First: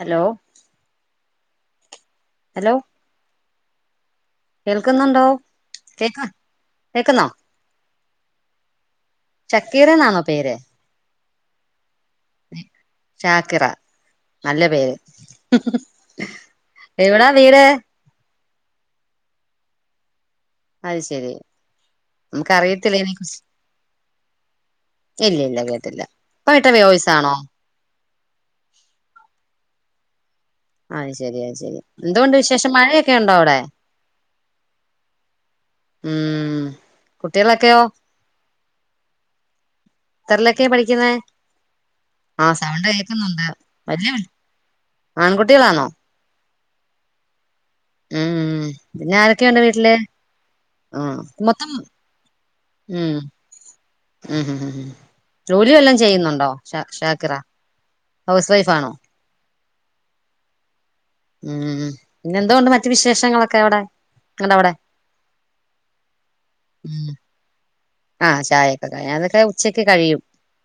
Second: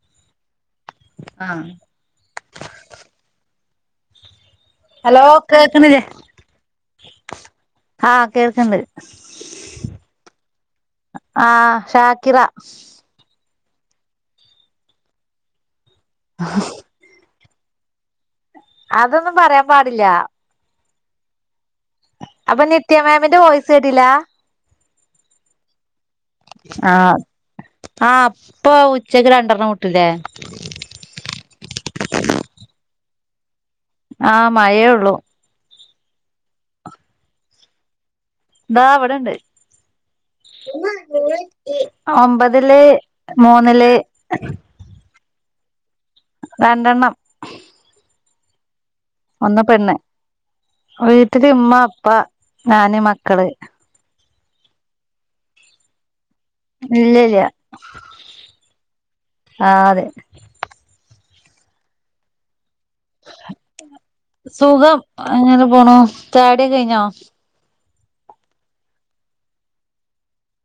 Hello ആഹ് hello hello കേൾക്കുന്നുണ്ടോ കേൾക്കണില്ലേ കേക്ക കേക്കുന്നോ ആഹ് കേൾക്കണ്ട് ഷക്കീര എന്നാണോ പേര് ആഹ് ഷാകിര ചാക്കിറ നല്ല പേര് [inaudible] എവിടാ വീട് അതൊന്നും പറയാൻ പാടില്ല അത് ശെരി അപ്പൊ നിത്യമാമിന്റെ വോയിസ് കേട്ടില്ല ഇല്ല ഇല്ല കേട്ടില്ല ഇപ്പൊ ഇട്ട ആഹ് വോയിസാണോ ആഹ് അപ്പൊ ഉച്ചക്ക് രണ്ടെണ്ണം ഇട്ടില്ലേ അത് ശെരിയത് ശെരി എന്തൊണ്ട് വിശേഷം മഴയൊക്കെ ഉണ്ടോ അവിടെ ആഹ് മഴയെ ഉള്ളൂ ഉം കുട്ടികളൊക്കെയോ ദാ അവിടെണ്ട് എത്രയിലൊക്കെയാ പഠിക്കുന്നേ ആ ഒമ്പതില് സൗണ്ട് കേൾക്കുന്നുണ്ട് മൂന്നില് വലിയ ആൺകുട്ടികളാണോ രണ്ടെണ്ണം ഉം പിന്നെ ആരൊക്കെയുണ്ട് ഒന്ന് വീട്ടില് പെണ്ണ് ആ വീട്ടില് മൊത്തം ഇമ്മ അപ്പ ഞാന് മക്കള് ഉം ഉം ജോലിവല്ലോം ചെയ്യുന്നുണ്ടോ ഇല്ല ഷാക്കിറ ഇല്ല ഹൗസ് വൈഫാണോ ആ അതെ ഉം പിന്നെ എന്തോണ്ട് മറ്റ മറ്റു വിശേഷങ്ങളൊക്കെ അവിടെ നിങ്ങൾ അവിടെ സുഖം അങ്ങനെ പോണു ചായകുടിയൊക്കെ കഴിഞ്ഞോ ആഹ് ചായയൊക്കെ കഴിഞ്ഞു അതൊക്കെ ഉച്ചക്ക് കഴിയും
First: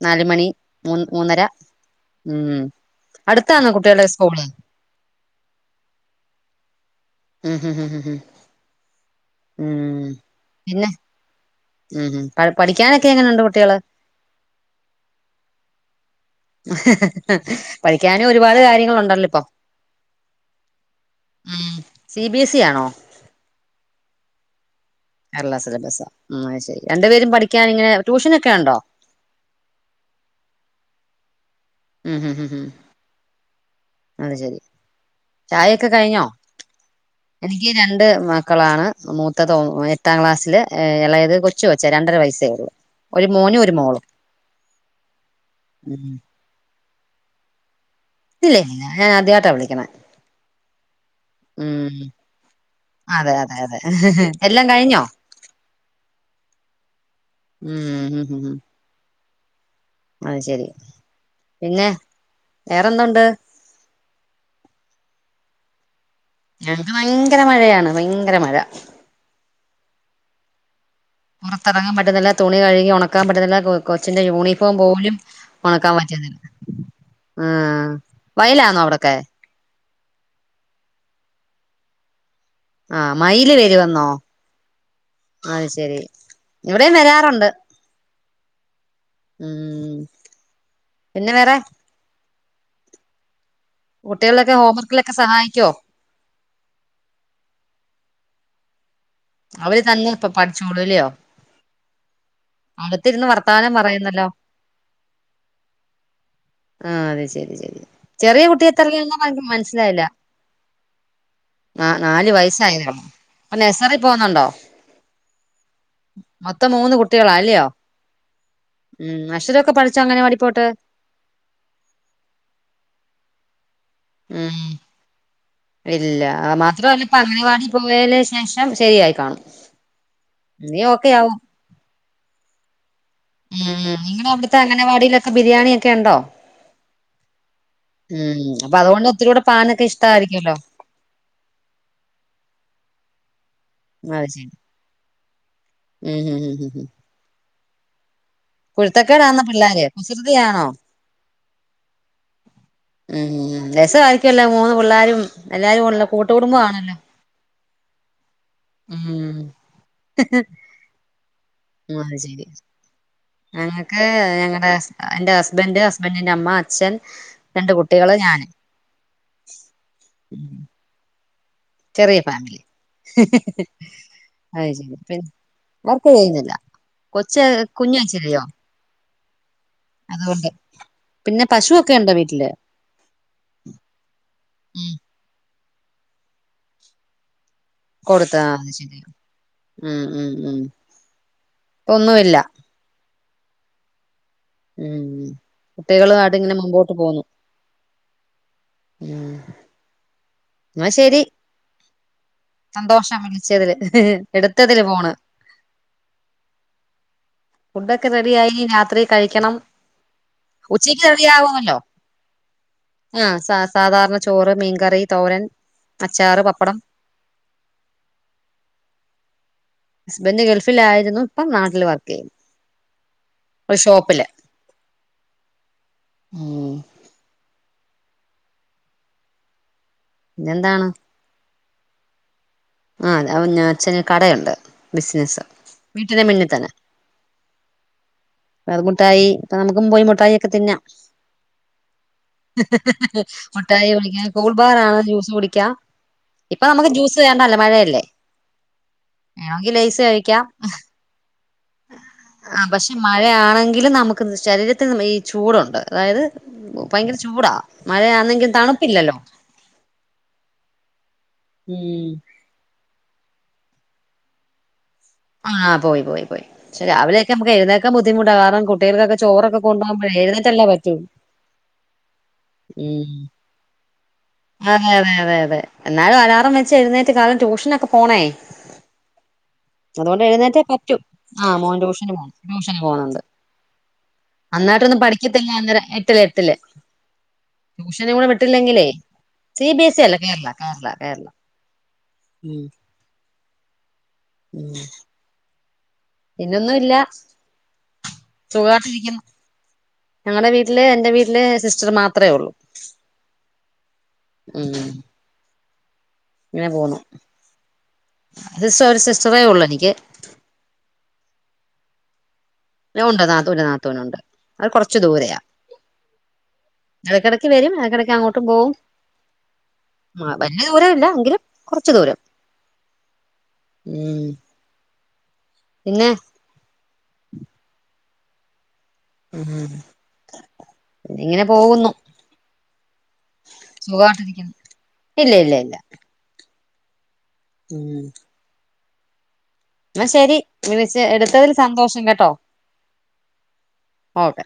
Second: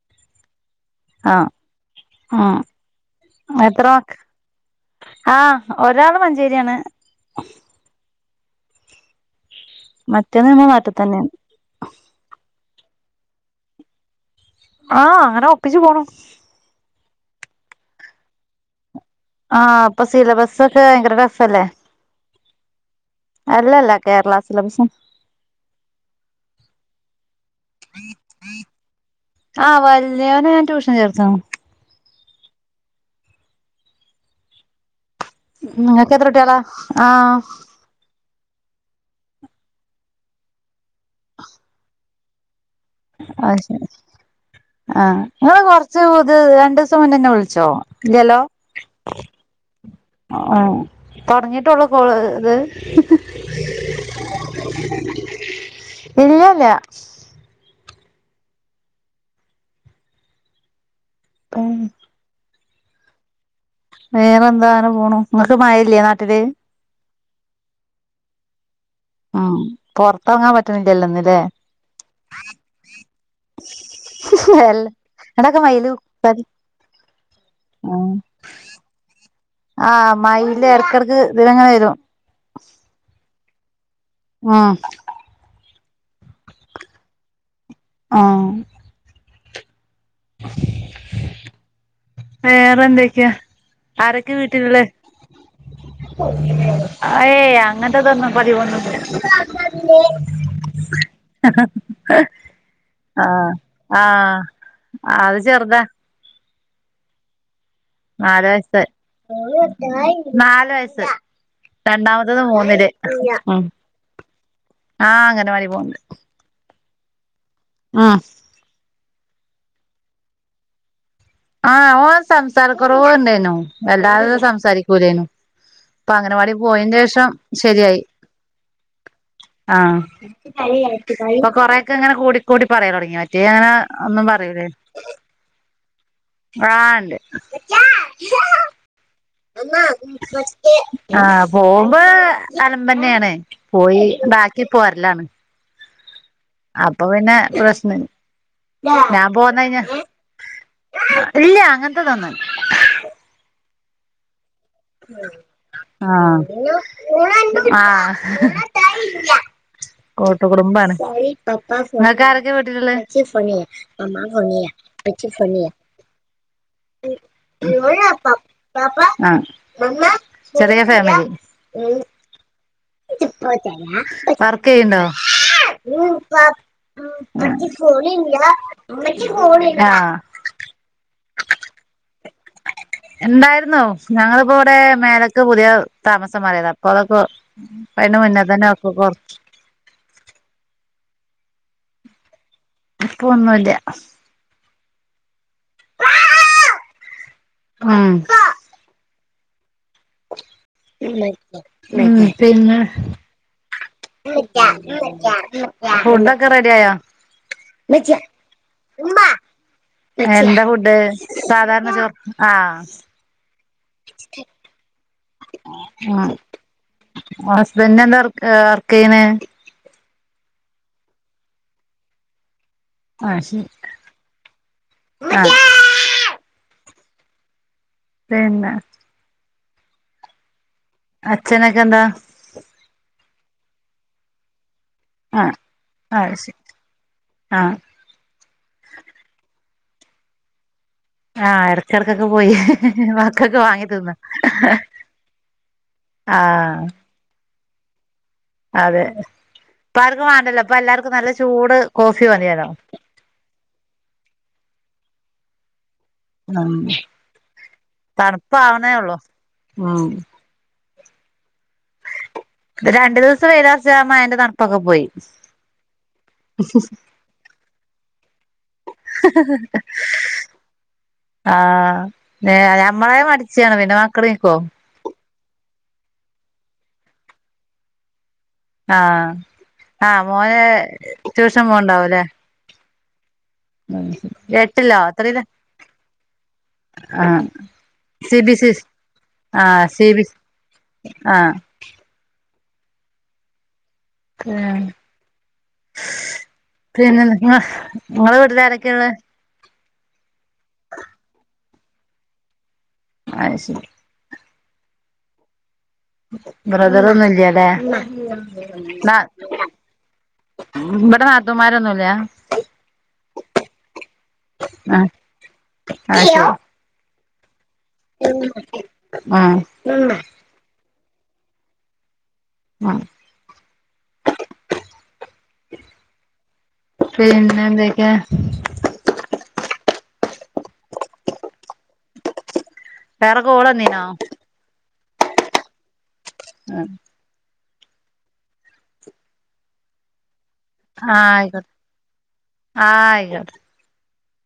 നാലുമണി മൂന്ന് മൂന്നര ആഹ് ഉം അടുത്താന്ന എത്ര കുട്ടികളുടെ മക്ക സ്കൂള് ആഹ് ഒരാള് മഞ്ചേരിയാണ് ഉം ഉം ഉ ഉംം മറ്റേന്ന് നമ്മ മാറ്റ തന്നെ ഉംം പഠിക്കാനൊക്കെ എങ്ങനെയുണ്ട് കുട്ടികള് ആഹ് അങ്ങനെ ഒപ്പിച്ചു പോണു പഠിക്കാനും ഒരുപാട് കാര്യങ്ങളുണ്ടല്ലോ ഇപ്പൊ ആഹ് ഇപ്പോ സിലബസ് ഒക്കെ ഭയങ്കര ടഫല്ലേ സി ബി എസ് ഇ ആണോ അല്ലല്ല കേരള സിലബസും കേരള സിലബസോ ഉം ശെരി രണ്ട് പേരും പഠിക്കാൻ ഇങ്ങനെ ട്യൂഷനൊക്കെ ഉണ്ടോ ആഹ് വല്യവന ഞാൻ ട്യഷൻ ചേർത്തു ഉം ഉം ഉം ഉം അത് ശരി ചായയൊക്കെ നിങ്ങൾക്ക് കഴിഞ്ഞോ എത്ര കുട്ട്യാള ആഹ് എനിക്ക് രണ്ട് മക്കളാണ് മൂത്തത് ഒ എട്ടാം ക്ലാസ്സില് എളേയത് കൊച്ചുകൊച്ചാ രണ്ടര വയസ്സേള്ളൂ. ആഹ് നിങ്ങള് കൊറച്ച് ഇത് രണ്ടു ദിവസം മുന്നന്നെ വിളിച്ചോ ഇല്ലില്ല ഞാൻ ആദ്യയിട്ടാ വിളിക്കണ ഓ തൊടങ്ങിട്ടൊള്ളു കോൾ ഇത് അതെ അതെ അതെ എല്ലാം കഴിഞ്ഞോ ഇല്ലല്ല ഉം ഉ അത് ശരി പിന്നെ വേറെന്തോണ്ട് വേറെ എന്താന പോണു നിങ്ങക്ക് മഴല്ലേ നാട്ടില് ഞങ്ങക്ക് ഭയങ്കര മഴയാണ് ഭയങ്കര മഴ ഉം പുറത്തങ്ങാൻ പറ്റണില്ലല്ലോ നി പുറത്തിറങ്ങാൻ പറ്റുന്നില്ല, തുണി കഴുകി ഉണക്കാൻ പറ്റുന്നില്ല, കൊച്ചിന്റെ യൂണിഫോം പോലും ഇവടൊക്കെ വെയ്ലു [unintelligible] ആഹ് വയലാന്നോ അവിടൊക്കെ? ആഹ് മയില് എടക്കെടക്ക് ഇതിലങ്ങനെ വരും ആഹ് മയില് വരുവെന്നോ? ഉം അത് ശെരി ഇവിടെയും വരാറുണ്ട്. ആഹ് ഉം പിന്നെ വേറെ? വേറെ എന്തൊക്കെയാ? കുട്ടികളെയൊക്കെ ഹോംവർക്കിലൊക്കെ സഹായിക്കോ? അഹ് ഏയ് അങ്ങൻത്തതൊന്നും പതിവൊന്നും ഇല്ല അവര് തന്നെ ഇപ്പൊ പഠിച്ചോളുല്ലയോ ആഹ് വർത്താനം പറയുന്നല്ലോ ആഹ് അത് ചെർതാ. ആഹ് അതെ ശെരി ശരി. ചെറിയ നാല് കുട്ടി വയസ്സായി എത്രെലാന്നാ പറഞ്ഞെ മനസ്സിലായില്ല? നാല് വയസ്സ് ആഹ് നാല് രണ്ടാമത്തത് മൂന്നില് വയസ്സായതെഒള്ളോ അപ്പൊ നഴ്സറി പോകുന്നൊണ്ടോ ആഹ് അംഗനവാടി മൊത്തം മൂന്ന് കുട്ടികളാ അല്ലയോ? ആഹ് ഉം അക്ഷരൊക്കെ പഠിച്ചോ അംഗനവാടീ പോയിട്ട്? ആഹ് ഓൻ സംസാരക്കുറവ് ഇണ്ടായ്നു വല്ലാതെ ഉം സംസാരിക്കൂലായ്നു ഇല്ല ആ മാത്രല്ല ഇപ്പൊ അംഗനവാടി ശരിയായി പോയേല് ശേഷം ശരിയായിക്കാണും. ആഹ് ഇപ്പൊ കൊറെയൊക്കെ ഇങ്ങനെ കൂടിക്കൂടി പറയല്തൊടങ്ങി മറ്റേത് - മറ്റേതങ്ങനെ ഒന്നും പറയൂലേനു ബിരിയാണിയൊക്കെ യുണ്ടോ? ആഹ് ഇണ്ട്. ഉം അപ്പൊ അതുകൊണ്ട് ഒത്തിരൂടെ പാനൊക്കെ ഇഷ്ടായിരിക്കുമല്ലോ ആഹ് പോവുമ്പോ അലമ്പേന്നെണ് പോയി അത് ശരി ണ്ടാക്കി പോരലാണ്. ഉം ഉം ഉം ഉം അപ്പൊ പിന്നെ പ്രശ്ന- കുരുത്തക്കേടാന്നോ പിള്ളോര് കുസൃതിയാണോ? ഇല്ലാ അങ്ങൻത്തതൊന്നുല്ലാ ഉം രസവായിരിക്കുവല്ലോ മൂന്ന് പിള്ളാരും എല്ലാരും ഉള്ള കൂട്ട്കുടുംബം ആണല്ലോ, ആഹ് ഉംഹ് കൂട്ട്കുടുംബാണ്. അത് ഇങ്ങക്ക് ശരി ആരൊക്കെ വ്ട്ടില് ഇള്ളെ? ഞങ്ങക്ക് ഞങ്ങടെ എന്റെ ഹസ്ബൻഡ് ഹസ്ബൻഡിന്റെ അമ്മ അച്ഛൻ രണ്ട് കുട്ടികള് ഞാന് ആഹ് ചെറിയ ഫാമിലി? ചെറിയ ഫാമിലി അത് വർക്ക് ശരി ചെയ്യണ്ടോ ഇപ്പൊ - വർക്ക് ഉം പ ചെയ്യുന്നില്ല. ഉം കൊച്ച് കുഞ്ഞ് കൊച്ചല്ലിയോ? ആഹ് അതുകൊണ്ട്. പിന്നെ പശുവൊക്കെ എണ്ടൊ വീട്ടില് എണ്ടായിരുന്നു ഞങ്ങളിപ്പോ ഇവിടെ ഉം മേലക്ക് പുതിയ താമസം മാറിയതാ അപ്പൊ അതൊക്കെ അതിന് കൊടുത്താ മുന്നേ തന്നെ അത് ഒക്കെ ശെരി കൊറച്ച് ഉം ഉം ഉം ഇപ്പൊ ഒന്നുവില്ല ഇപ്പൊ ഒന്നൂല്ല്യ ഉം കുട്ടികളുവായിട്ട് ഇങ്ങനെ മുമ്പോട്ട് പോവുന്നു ഉം ഉം എന്നാ ശരി ഉം പിന്നെ സന്തോഷം വിളിച്ചതില് എടുത്തതില് ഫോണ് ഫുഡ്‌ ഒക്കെ റെഡിയായോ ഫുഡൊക്കെ റെഡിയായി രാത്രീ കഴിക്കണം എന്താ ഫുഡ് ഉച്ചയ്ക്ക് റെഡിയാവുമല്ലോ സാധാരണ ചോറ് ആഹ് ആഹ് സ സാധാരണ ചോറ് മീൻകറി തോരൻ അച്ചാറ് പപ്പടം ഉം ഹസ്ബന്റ് എന്താ വർ ഏഹ് വർക്ക് ചെയ്യനെ ഹസ്ബന്റ് ഗൾഫിലായിരുന്നു ഇപ്പം നാട്ടില് വർക്ക് ചെയ്യുന്നു ആഹ് ശരി ഒരു ഷോപ്പില് ആഹ് ഉം പിന്നെ പിന്നെന്താണ് അച്ഛനെക്കെന്താ ആഹ് അവു ഞാ അച്ഛന് കടയുണ്ട് ബിസിനസ്സ് ആഹ് വീട്ടിന്റെ ആഹ് മുന്നിൽ ശരി ആഹ് അത് മുട്ടായി നമുക്കും പോയി മുട്ടായി ഒക്ക തിന്നാം. ആഹ് ഇടക്കിടക്കൊക്കെ പോയി മക്കക്ക്‌ വാങ്ങി മിഠായി തിന്നാം കുടിക്കാം കൂൾ ബാറാണ് ജ്യൂസ് കുടിക്കാം ഇപ്പൊ ആഹ് നമുക്ക് ജ്യൂസ് വേണ്ടാല്ലാ മഴയല്ലേ അതെ വേണമെങ്കിൽ ഇപ്പ ലേസ് ആർക്കും കഴിക്കാം വേണ്ടല്ലോ ഇപ്പ എല്ലാർക്കും നല്ല ചൂട് കോഫി ആ മതിയല്ലോ പക്ഷെ മഴയാണെങ്കിലും നമുക്ക് ഇത് ശരീരത്തിന് ഈ ചൂടുണ്ട് അതായത് ഉം ഭയങ്കര ചൂടാ മഴയാന്നെങ്കി തണുപ്പാവണേ ഉള്ളൂ തണുപ്പില്ലല്ലൊ ഉം രണ്ടു ദിവസം വെയ്ലൊറച്ച മയേന്റെ തണുപ്പൊക്കെ പോയി ആഹ് പോയി പോയി പോയി പക്ഷെ രാവിലേക്കെ നമുക്ക് എഴുന്നേൽക്കാ ബദ്ധിമുട്ടാ കാരണം കുട്ടികൾകൊക്കെ ചോറക്ക കൊണ്ട് പോകുമ്പഴെ എഴുന്നേറ്റല്ലെ പ റ്റു ആഹ് ന ഞമ്മളെ മടിച്ചിയാണ് പിന്നെ മക്കള് എണീക്കോ അതെ അതെ അതെ അതെ എന്നാലും അലാറം വെച്ച് എഴുന്നേറ്റ് കാരണം ട്യൂഷനക്കെ പോണേ ആഹ് ആഹ് അതുകൊണ്ട് മോന് എഴുന്നേറ്റേ പറ്റൂ ആഹ് ട്യൂഷൻ മോൻ ട്യൂഷന് പോണ്ടാവൂല്ലേ പോണ് ട്യൂഷന് പോവുന്നെണ്ട് ഉം അന്നായിട്ടിരുന്ന് എട്ടിലോ എത്രയിലാ പഠിക്കത്തില്ല അന്നേരം എട്ടില് എട്ടില് ആഹ് ട്യുഷനും കൂടി സി ബി സി വിട്ടില്ലെങ്കിലേ സി ബി എസ് ഇ അല്ല കേരള കേരള കേരള ആഹ് ഉം ഉം ഏഹ് പിന്നൊന്നും ഇല്ല പിന്നെ നിങ്ങളെ നിങ്ങളെ വീട്ടിലാരക്കയാള്ളെ സുഖായിട്ടിരിക്കുന്നു ഞങ്ങടെ വീട്ടില് എന്റ് വീട്ടില് സിസ്റ്റർ മാത്രേ ഒള്ളു അത് ശരി ഉം ഇങ്ങനെ പോന്നു ബ്രദറൊന്നും ഇല്യാല്ലേ സിസ്റ്റർ ഒരു സിസ്റ്ററേ ഉള്ളൂ [unintelligible] എനിക്ക് ഇവിടെ നാത്തുന്മാരൊന്നുംല്യാ ഒണ്ട് നാത്തൂന് നാത്തൂനൊണ്ട് അത് കൊറച്ചു ആ ദൂരയാ ആ ശരി എടക്കിടക്ക് വരും എടക്കിടക്ക് അങ്ങോട്ടും പോകും ഉം മാ വല്യ ദൂരം ഇല്ല എങ്കിലും കുറച്ച് ദൂരം ഉം ഉം പിന്നെ പിന്നെന്തൊക്കെയാ ഉം പിന്നെ ഇങ്ങനെ പോകുന്നു വേറെ കോള് വന്നീനോ സഖായിട്ടിരിക്കുന്നു ഇല്ല ഇല്ല ഇല്ല ആഹ് ഉം എന്ന ശെരി വിളച്ച് ആ എടുത്തതിൽ ആയിക്കോട്ടെ സന്തോഷം കേട്ടോ ആ ആയിക്കോട്ടെ ഓക്കെ